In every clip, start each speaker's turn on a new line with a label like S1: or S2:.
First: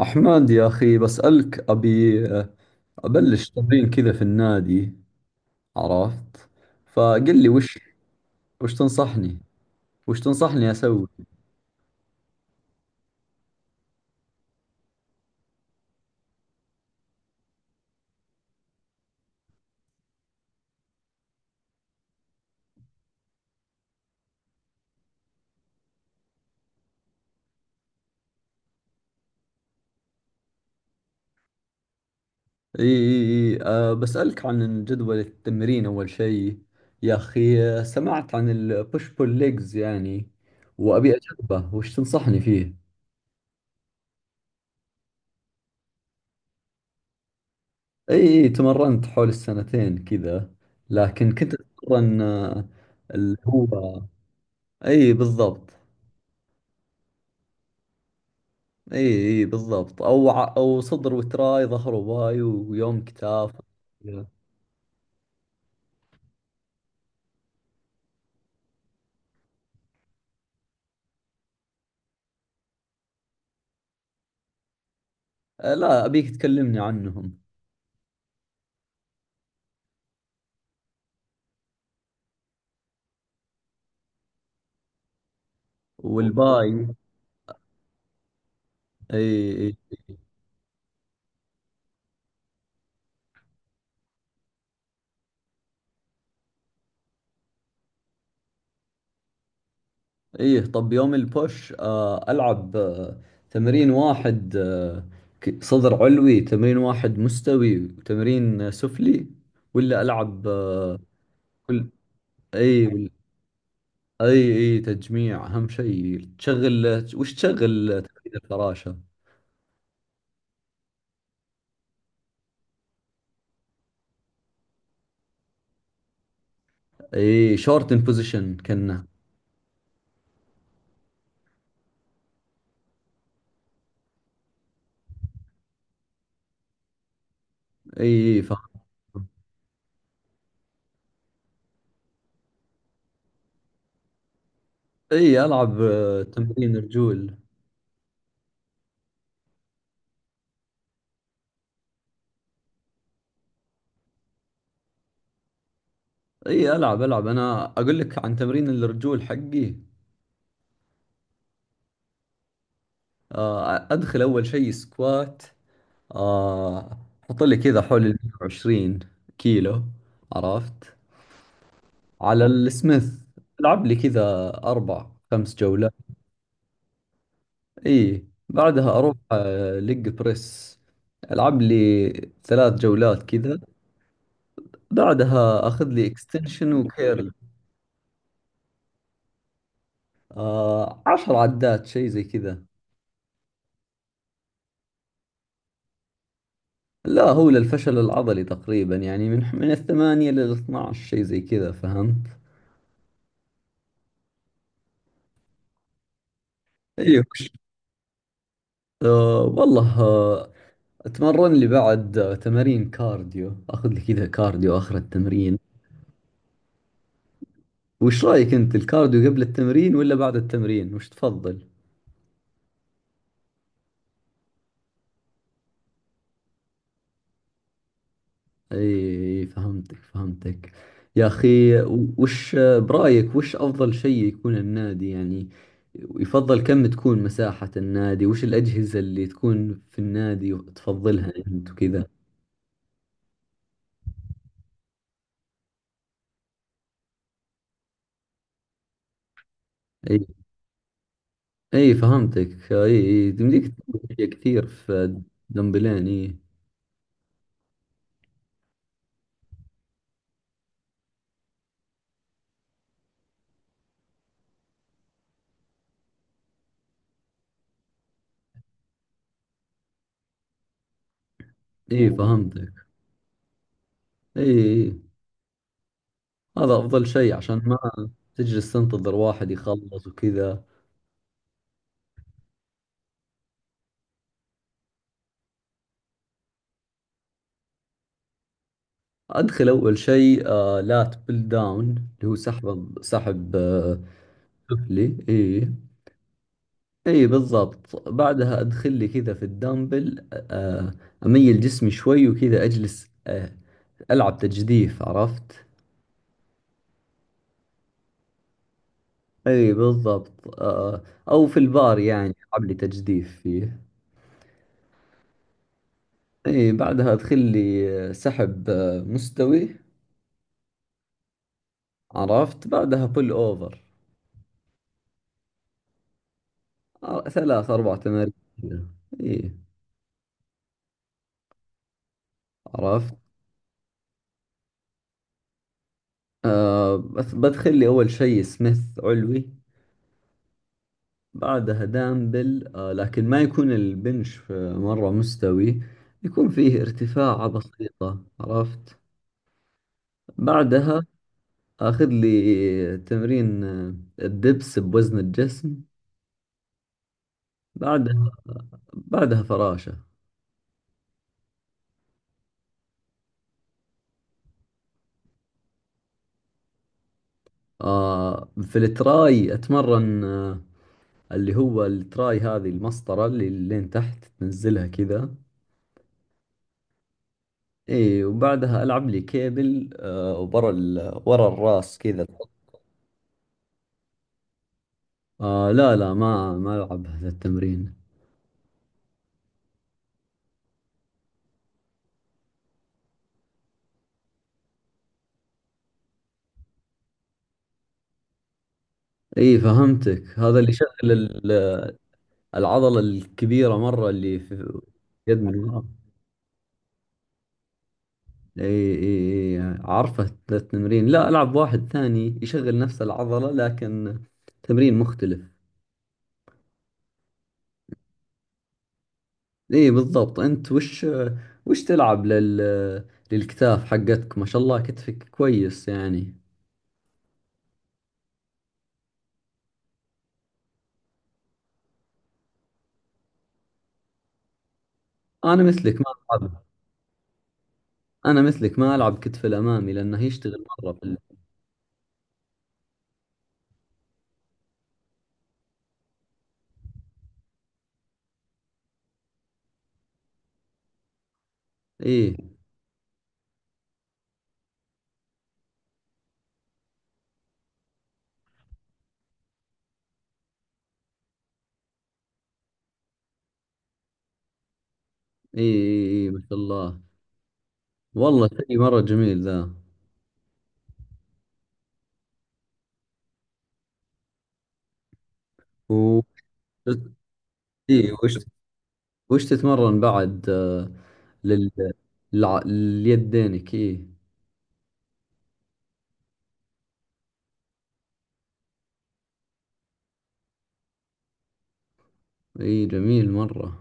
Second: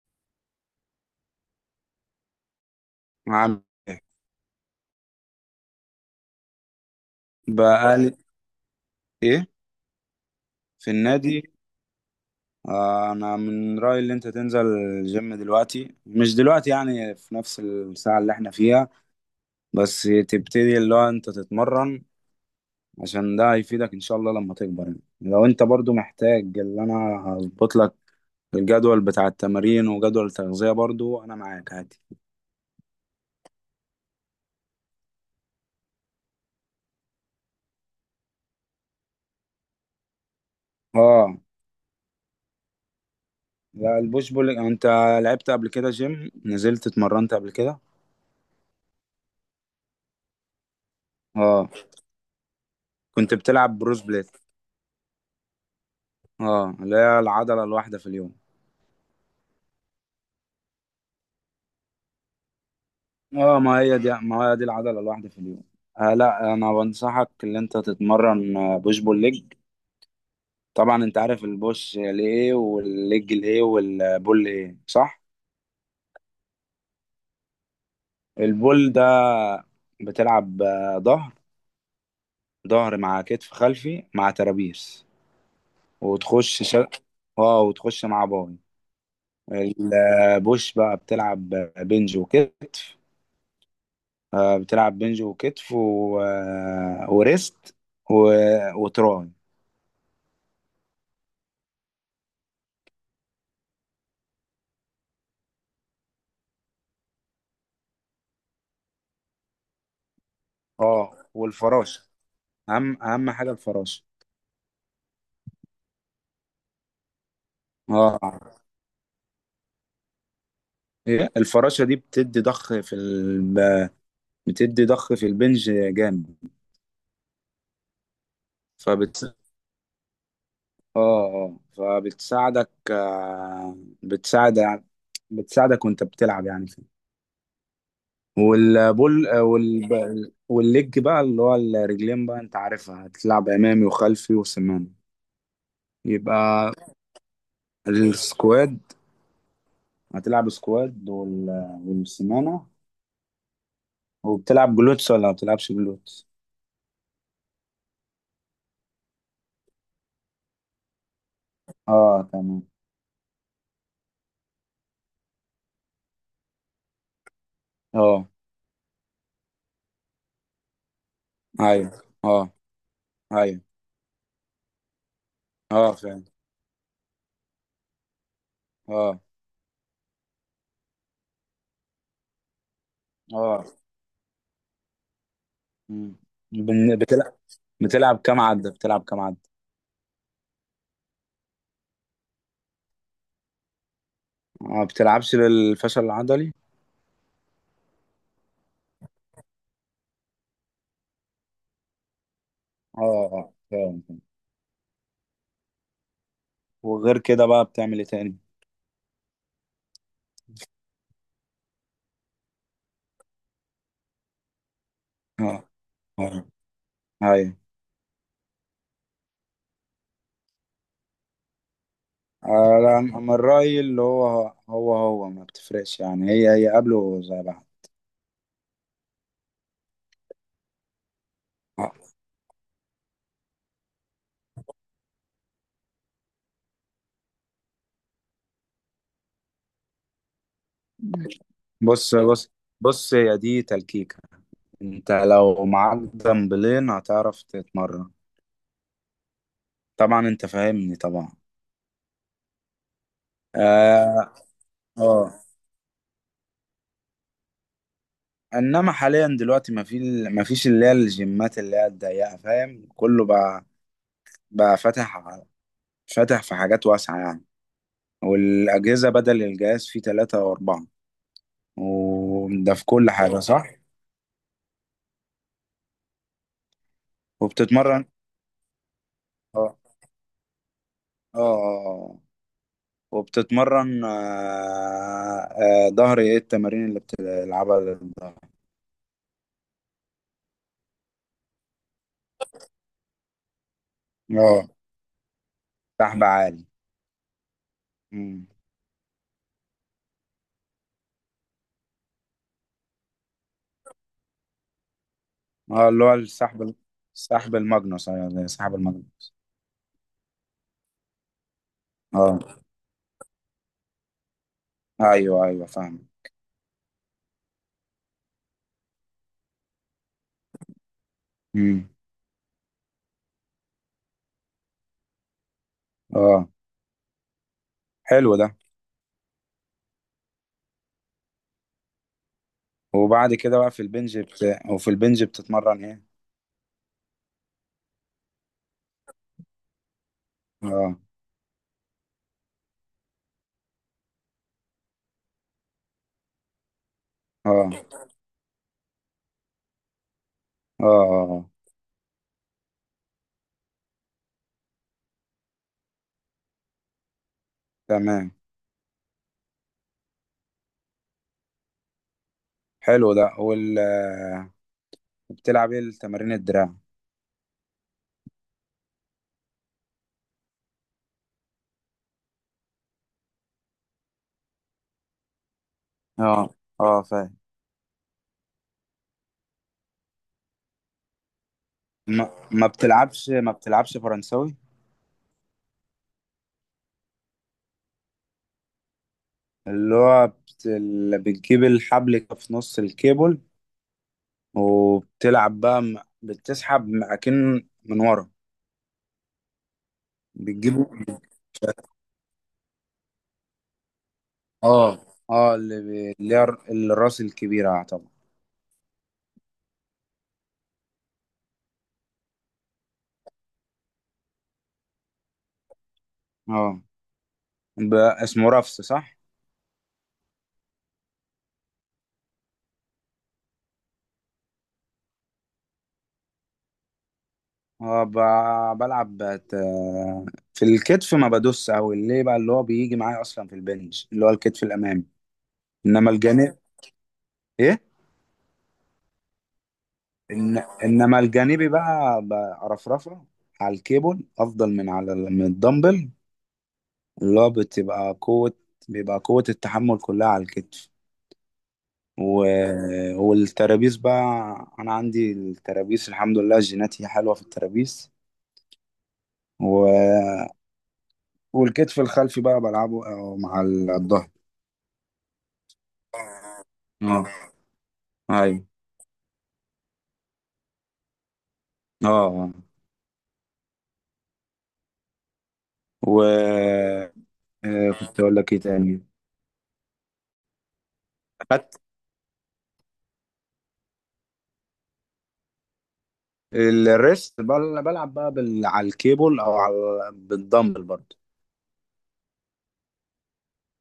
S1: أحمد يا أخي، بسألك. أبي أبلش
S2: عامل
S1: تمرين
S2: ايه؟
S1: كذا في النادي. عرفت؟ فقل لي
S2: بقالي.
S1: وش تنصحني
S2: ايه؟
S1: وش تنصحني
S2: في
S1: أسوي.
S2: النادي. انا من رأيي اللي انت تنزل الجيم دلوقتي، مش دلوقتي يعني في نفس الساعة اللي احنا فيها، بس تبتدي اللي هو انت تتمرن، عشان ده هيفيدك ان شاء الله لما تكبر يعني. لو انت برضو محتاج، اللي انا هظبط لك الجدول بتاع التمارين وجدول التغذية، برضو انا معاك عادي.
S1: إي إي إي بسألك عن جدول التمرين أول شيء. يا أخي سمعت عن البوش بول ليجز يعني، وأبي
S2: اه.
S1: أجربه، وش تنصحني فيه؟
S2: لا، البوش بول، انت لعبت قبل كده جيم، نزلت اتمرنت قبل كده؟
S1: إي إي، تمرنت حول السنتين كذا، لكن كنت
S2: اه،
S1: أتمرن أه،
S2: كنت
S1: اللي
S2: بتلعب بروس
S1: هو
S2: بليت؟
S1: إي بالضبط.
S2: اه، اللي هي العضلة الواحدة في اليوم.
S1: اي اي بالضبط، او صدر وتراي، ظهر وباي، ويوم كتاف.
S2: اه، ما هي دي العضلة الواحدة في اليوم. لا، انا بنصحك ان انت تتمرن بوش بول ليج. طبعا انت عارف البوش ليه والليج ليه والبول ليه، صح؟
S1: آه، لا ابيك تكلمني عنهم.
S2: البول ده بتلعب ظهر مع كتف خلفي مع ترابيس،
S1: والبوش
S2: وتخش
S1: والباي؟
S2: شل... اه وتخش مع باي.
S1: اي اي.
S2: البوش بقى بتلعب بنج وكتف، بتلعب بنج وكتف و... آه، وريست و... وتراي.
S1: اي طب يوم البوش العب تمرين واحد، صدر علوي تمرين واحد مستوي، وتمرين سفلي، ولا العب
S2: اه،
S1: كل؟
S2: والفراشه،
S1: اي
S2: اهم
S1: وال-
S2: اهم حاجه الفراشه.
S1: اي اي، تجميع اهم شيء. تشغل، وش تشغل
S2: اه.
S1: تمرين الفراشة؟
S2: إيه؟ الفراشه دي بتدي ضخ في البنج جامد.
S1: اي شورت ان بوزيشن كنا.
S2: فبت اه فبتساعدك، بتساعد بتساعدك وانت بتلعب يعني فيه.
S1: اي
S2: والبول، والليج بقى اللي هو الرجلين، بقى انت عارفها، هتلعب امامي وخلفي وسماني.
S1: اي. العب
S2: يبقى
S1: تمرين رجول.
S2: السكواد، هتلعب سكواد والسمانة. وبتلعب جلوتس ولا ما بتلعبش جلوتس؟
S1: اي العب العب، انا اقول لك عن تمرين الرجول حقي.
S2: اه، تمام.
S1: ادخل اول شيء سكوات، آه، احط لي كذا حول ال
S2: اه،
S1: 120 كيلو. عرفت؟
S2: ايوه.
S1: على
S2: اه،
S1: السميث.
S2: ايوه.
S1: العب لي كذا اربع خمس
S2: اه،
S1: جولات.
S2: فعلا.
S1: اي بعدها اروح
S2: اه،
S1: لج بريس. العب لي ثلاث جولات كذا.
S2: اه.
S1: بعدها اخذ لي
S2: مم.
S1: اكستنشن
S2: بن-
S1: وكيرل.
S2: بتلعب بتلعب كام عدة، بتلعب كام عدة؟
S1: عشر عدات شيء زي كذا.
S2: ما بتلعبش للفشل العضلي؟
S1: لا، هو للفشل العضلي تقريبا يعني، من الثمانية للاثنى عشر شيء زي كذا، فهمت؟
S2: اه، اه، فعلا، فعلا. وغير
S1: ايوه.
S2: كده بقى بتعمل ايه تاني؟
S1: آه والله آه اتمرن لي بعد تمارين كارديو، اخذ لي كذا كارديو اخر التمرين.
S2: اه، اه، ايوه.
S1: وش رايك انت، الكارديو قبل التمرين ولا بعد التمرين، وش تفضل؟
S2: لا، انا من رأيي اللي هو هو ما بتفرقش يعني، هي هي قبله زي بعض.
S1: اي فهمتك فهمتك يا اخي.
S2: آه.
S1: وش برايك، وش افضل شيء يكون النادي يعني؟ يفضل كم تكون مساحة النادي، وش الاجهزة اللي تكون في النادي تفضلها انت وكذا؟
S2: بص، بص، بص يا دي تلكيكة، انت لو معاك دمبلين هتعرف تتمرن،
S1: اي
S2: طبعا انت فاهمني، طبعا.
S1: اي فهمتك اي اي، تمديك تسوي أشياء
S2: اه،
S1: كثير في
S2: اه.
S1: دمبلين. اي
S2: انما حاليا دلوقتي ما فيش اللي هي الجيمات اللي هي الضيقه، فاهم، كله بقى، بقى فاتح في حاجات واسعه يعني، والاجهزه بدل الجهاز فيه ثلاثة او اربعة،
S1: اي فهمتك
S2: وده في كل حاجه، صح؟
S1: اي اي. هذا افضل شيء، عشان ما
S2: وبتتمرن.
S1: تجلس تنتظر واحد
S2: اه،
S1: يخلص وكذا.
S2: اه، اه. وبتتمرن ظهر، ايه التمارين اللي بتلعبها للظهر؟
S1: أدخل أول شيء لات بيل داون، اللي هو سحب
S2: اه،
S1: سفلي. إي.
S2: سحب عالي.
S1: إي بالضبط.
S2: مم.
S1: بعدها أدخل لي كذا في الدمبل، أميل جسمي شوي وكذا، أجلس ألعب تجديف. عرفت؟
S2: اه، اللي هو السحب، الماجنوس، ايوه زي سحب الماجنوس.
S1: إي بالضبط أو في البار، يعني
S2: اه،
S1: ألعب لي تجديف فيه.
S2: ايوه، ايوه، فاهم.
S1: إي، بعدها أدخل لي سحب مستوي.
S2: امم.
S1: عرفت؟ بعدها بول أوفر،
S2: اه،
S1: ثلاث أربع تمارين
S2: حلو ده.
S1: كذا. إي. عرفت؟
S2: وبعد كده بقى وفي البنج بتتمرن ايه؟
S1: بس بدخل لي أول شيء سميث علوي.
S2: اه،
S1: بعدها دامبل لكن ما يكون البنش مرة مستوي، يكون فيه ارتفاعة
S2: اه،
S1: بسيطة. عرفت؟
S2: اه،
S1: بعدها
S2: آه. آه.
S1: أخذ لي تمرين الدبس بوزن الجسم. بعدها
S2: تمام.
S1: بعدها فراشة.
S2: حلو ده بتلعب ايه التمارين الدراع؟
S1: في التراي أتمرن، اللي هو التراي هذه المسطرة اللي لين تحت تنزلها كذا.
S2: اه، اه، فاهم.
S1: اي وبعدها العب لي كيبل ورا الراس كذا.
S2: ما بتلعبش فرنساوي؟
S1: آه لا لا، ما العب هذا التمرين.
S2: اللي بتجيب الحبل في نص الكيبل، وبتلعب بقى بتسحب معاكين من ورا،
S1: اي فهمتك، هذا اللي
S2: بتجيبه.
S1: يشغل ال- العضلة الكبيرة مرة، اللي في
S2: اه،
S1: يد
S2: اه،
S1: من ورا.
S2: اللي هي الراس الكبيرة طبعا.
S1: اي اي اي، عارفه ذا التمرين. لا العب واحد ثاني يشغل نفس العضلة لكن تمرين مختلف.
S2: اه، اسمه رفس، صح؟
S1: اي بالضبط. انت وش تلعب للكتاف حقتك؟ ما شاء الله، كتفك كويس يعني.
S2: اه، في الكتف ما بدوس قوي ليه بقى، اللي هو بيجي معايا اصلا في البنش، اللي هو الكتف الامامي،
S1: انا مثلك ما
S2: انما الجانب.
S1: العب
S2: ايه؟
S1: انا مثلك ما العب كتف الامامي، لانه
S2: إن...
S1: يشتغل مره في
S2: انما الجانبي بقى برفرفه، على الكيبل افضل من من الدمبل، اللي هو بتبقى قوة بيبقى قوة التحمل كلها على الكتف.
S1: ايه ايه
S2: والترابيز بقى، انا عندي الترابيز الحمد لله، جيناتي حلوه في الترابيز. و... والكتف الخلفي بقى بلعبه مع الظهر.
S1: ايه إيه، ما شاء الله.
S2: اه،
S1: والله
S2: ايوه.
S1: شيء مره جميل ذا.
S2: اه، آه.
S1: و...
S2: و آه،
S1: ايه
S2: كنت اقول لك ايه تاني؟
S1: وش تتمرن بعد، لل...
S2: خدت.
S1: للع... ليدينك ايه؟
S2: الريست، بلعب بقى على الكيبل او على بالدمبل برضه.
S1: ايه جميل مره،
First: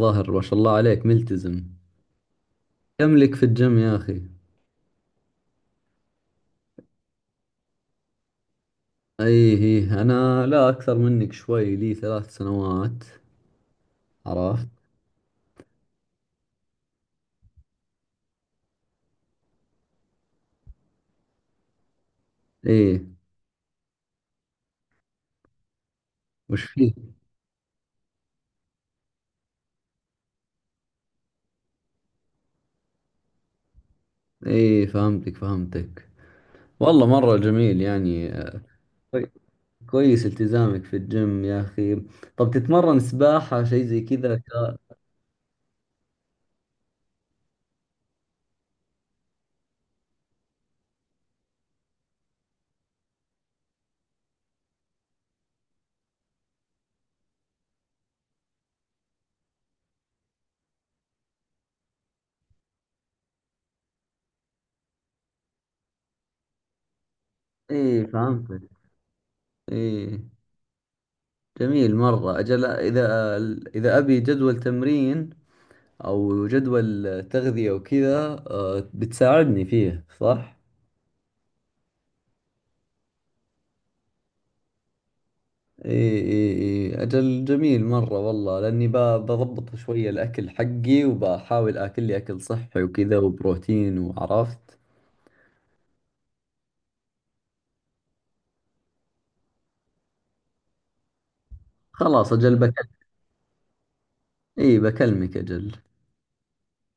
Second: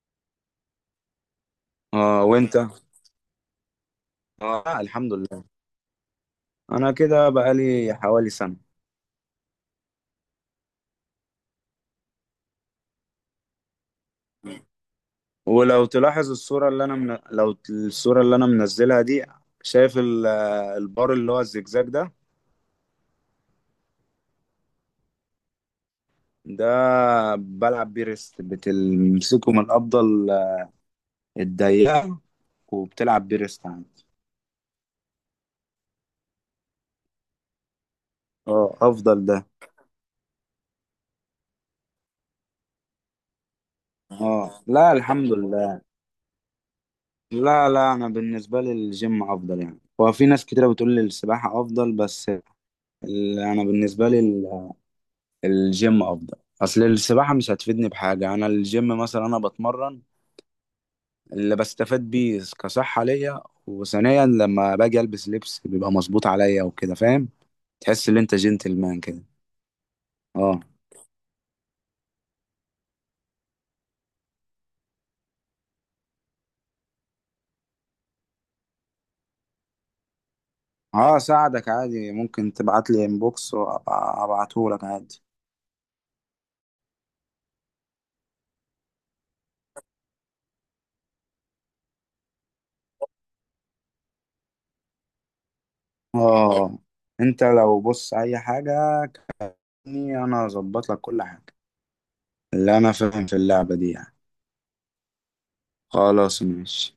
S1: ظاهر ما شاء الله عليك ملتزم.
S2: اه، وانت.
S1: كم لك في الجيم يا اخي؟
S2: اه، الحمد لله، انا كده بقالي حوالي سنه.
S1: ايه ايه، انا لا، اكثر منك شوي، لي ثلاث سنوات. عرفت؟
S2: ولو تلاحظ الصورة اللي أنا منزلها دي، شايف البار اللي هو الزجزاج ده.
S1: ايه، وش
S2: ده،
S1: فيه؟
S2: بلعب بيه ريست، بتمسكه من الأفضل، الضيقة، وبتلعب بيه ريست عندي.
S1: ايه فهمتك فهمتك. والله مرة جميل يعني.
S2: اه، أفضل
S1: كوي-
S2: ده.
S1: كويس التزامك في الجيم يا أخي. طب تتمرن سباحة شيء زي كذا؟
S2: اه، لا، الحمد لله. لا، لا، أنا بالنسبة لي الجيم أفضل يعني، هو في ناس كتيرة بتقول لي السباحة أفضل، بس أنا بالنسبة لي الجيم أفضل، أصل السباحة مش هتفيدني بحاجة، أنا الجيم مثلا، أنا بتمرن اللي بستفاد بيه كصحة ليا، وثانيا لما باجي البس لبس بيبقى مظبوط عليا وكده، فاهم.
S1: إيه
S2: تحس ان انت
S1: فهمتك.
S2: جنتلمان كده.
S1: إيه
S2: اه.
S1: جميل مرة. أجل إذا، أبي جدول تمرين، أو جدول تغذية وكذا، بتساعدني فيه صح؟
S2: اه، اساعدك عادي، ممكن تبعت لي انبوكس وابعته لك عادي.
S1: إيه إيه إيه أجل. جميل مرة والله، لأني بضبط شوية الأكل حقي وبحاول آكل لي أكل صحي وكذا وبروتين وعرفت.
S2: اه، انت لو بص اي حاجة، كني انا اظبط لك كل حاجة،
S1: خلاص أجل
S2: اللي انا
S1: بكلمك.
S2: فاهم في اللعبة دي يعني.
S1: إيه بكلمك أجل.
S2: خلاص، ماشي.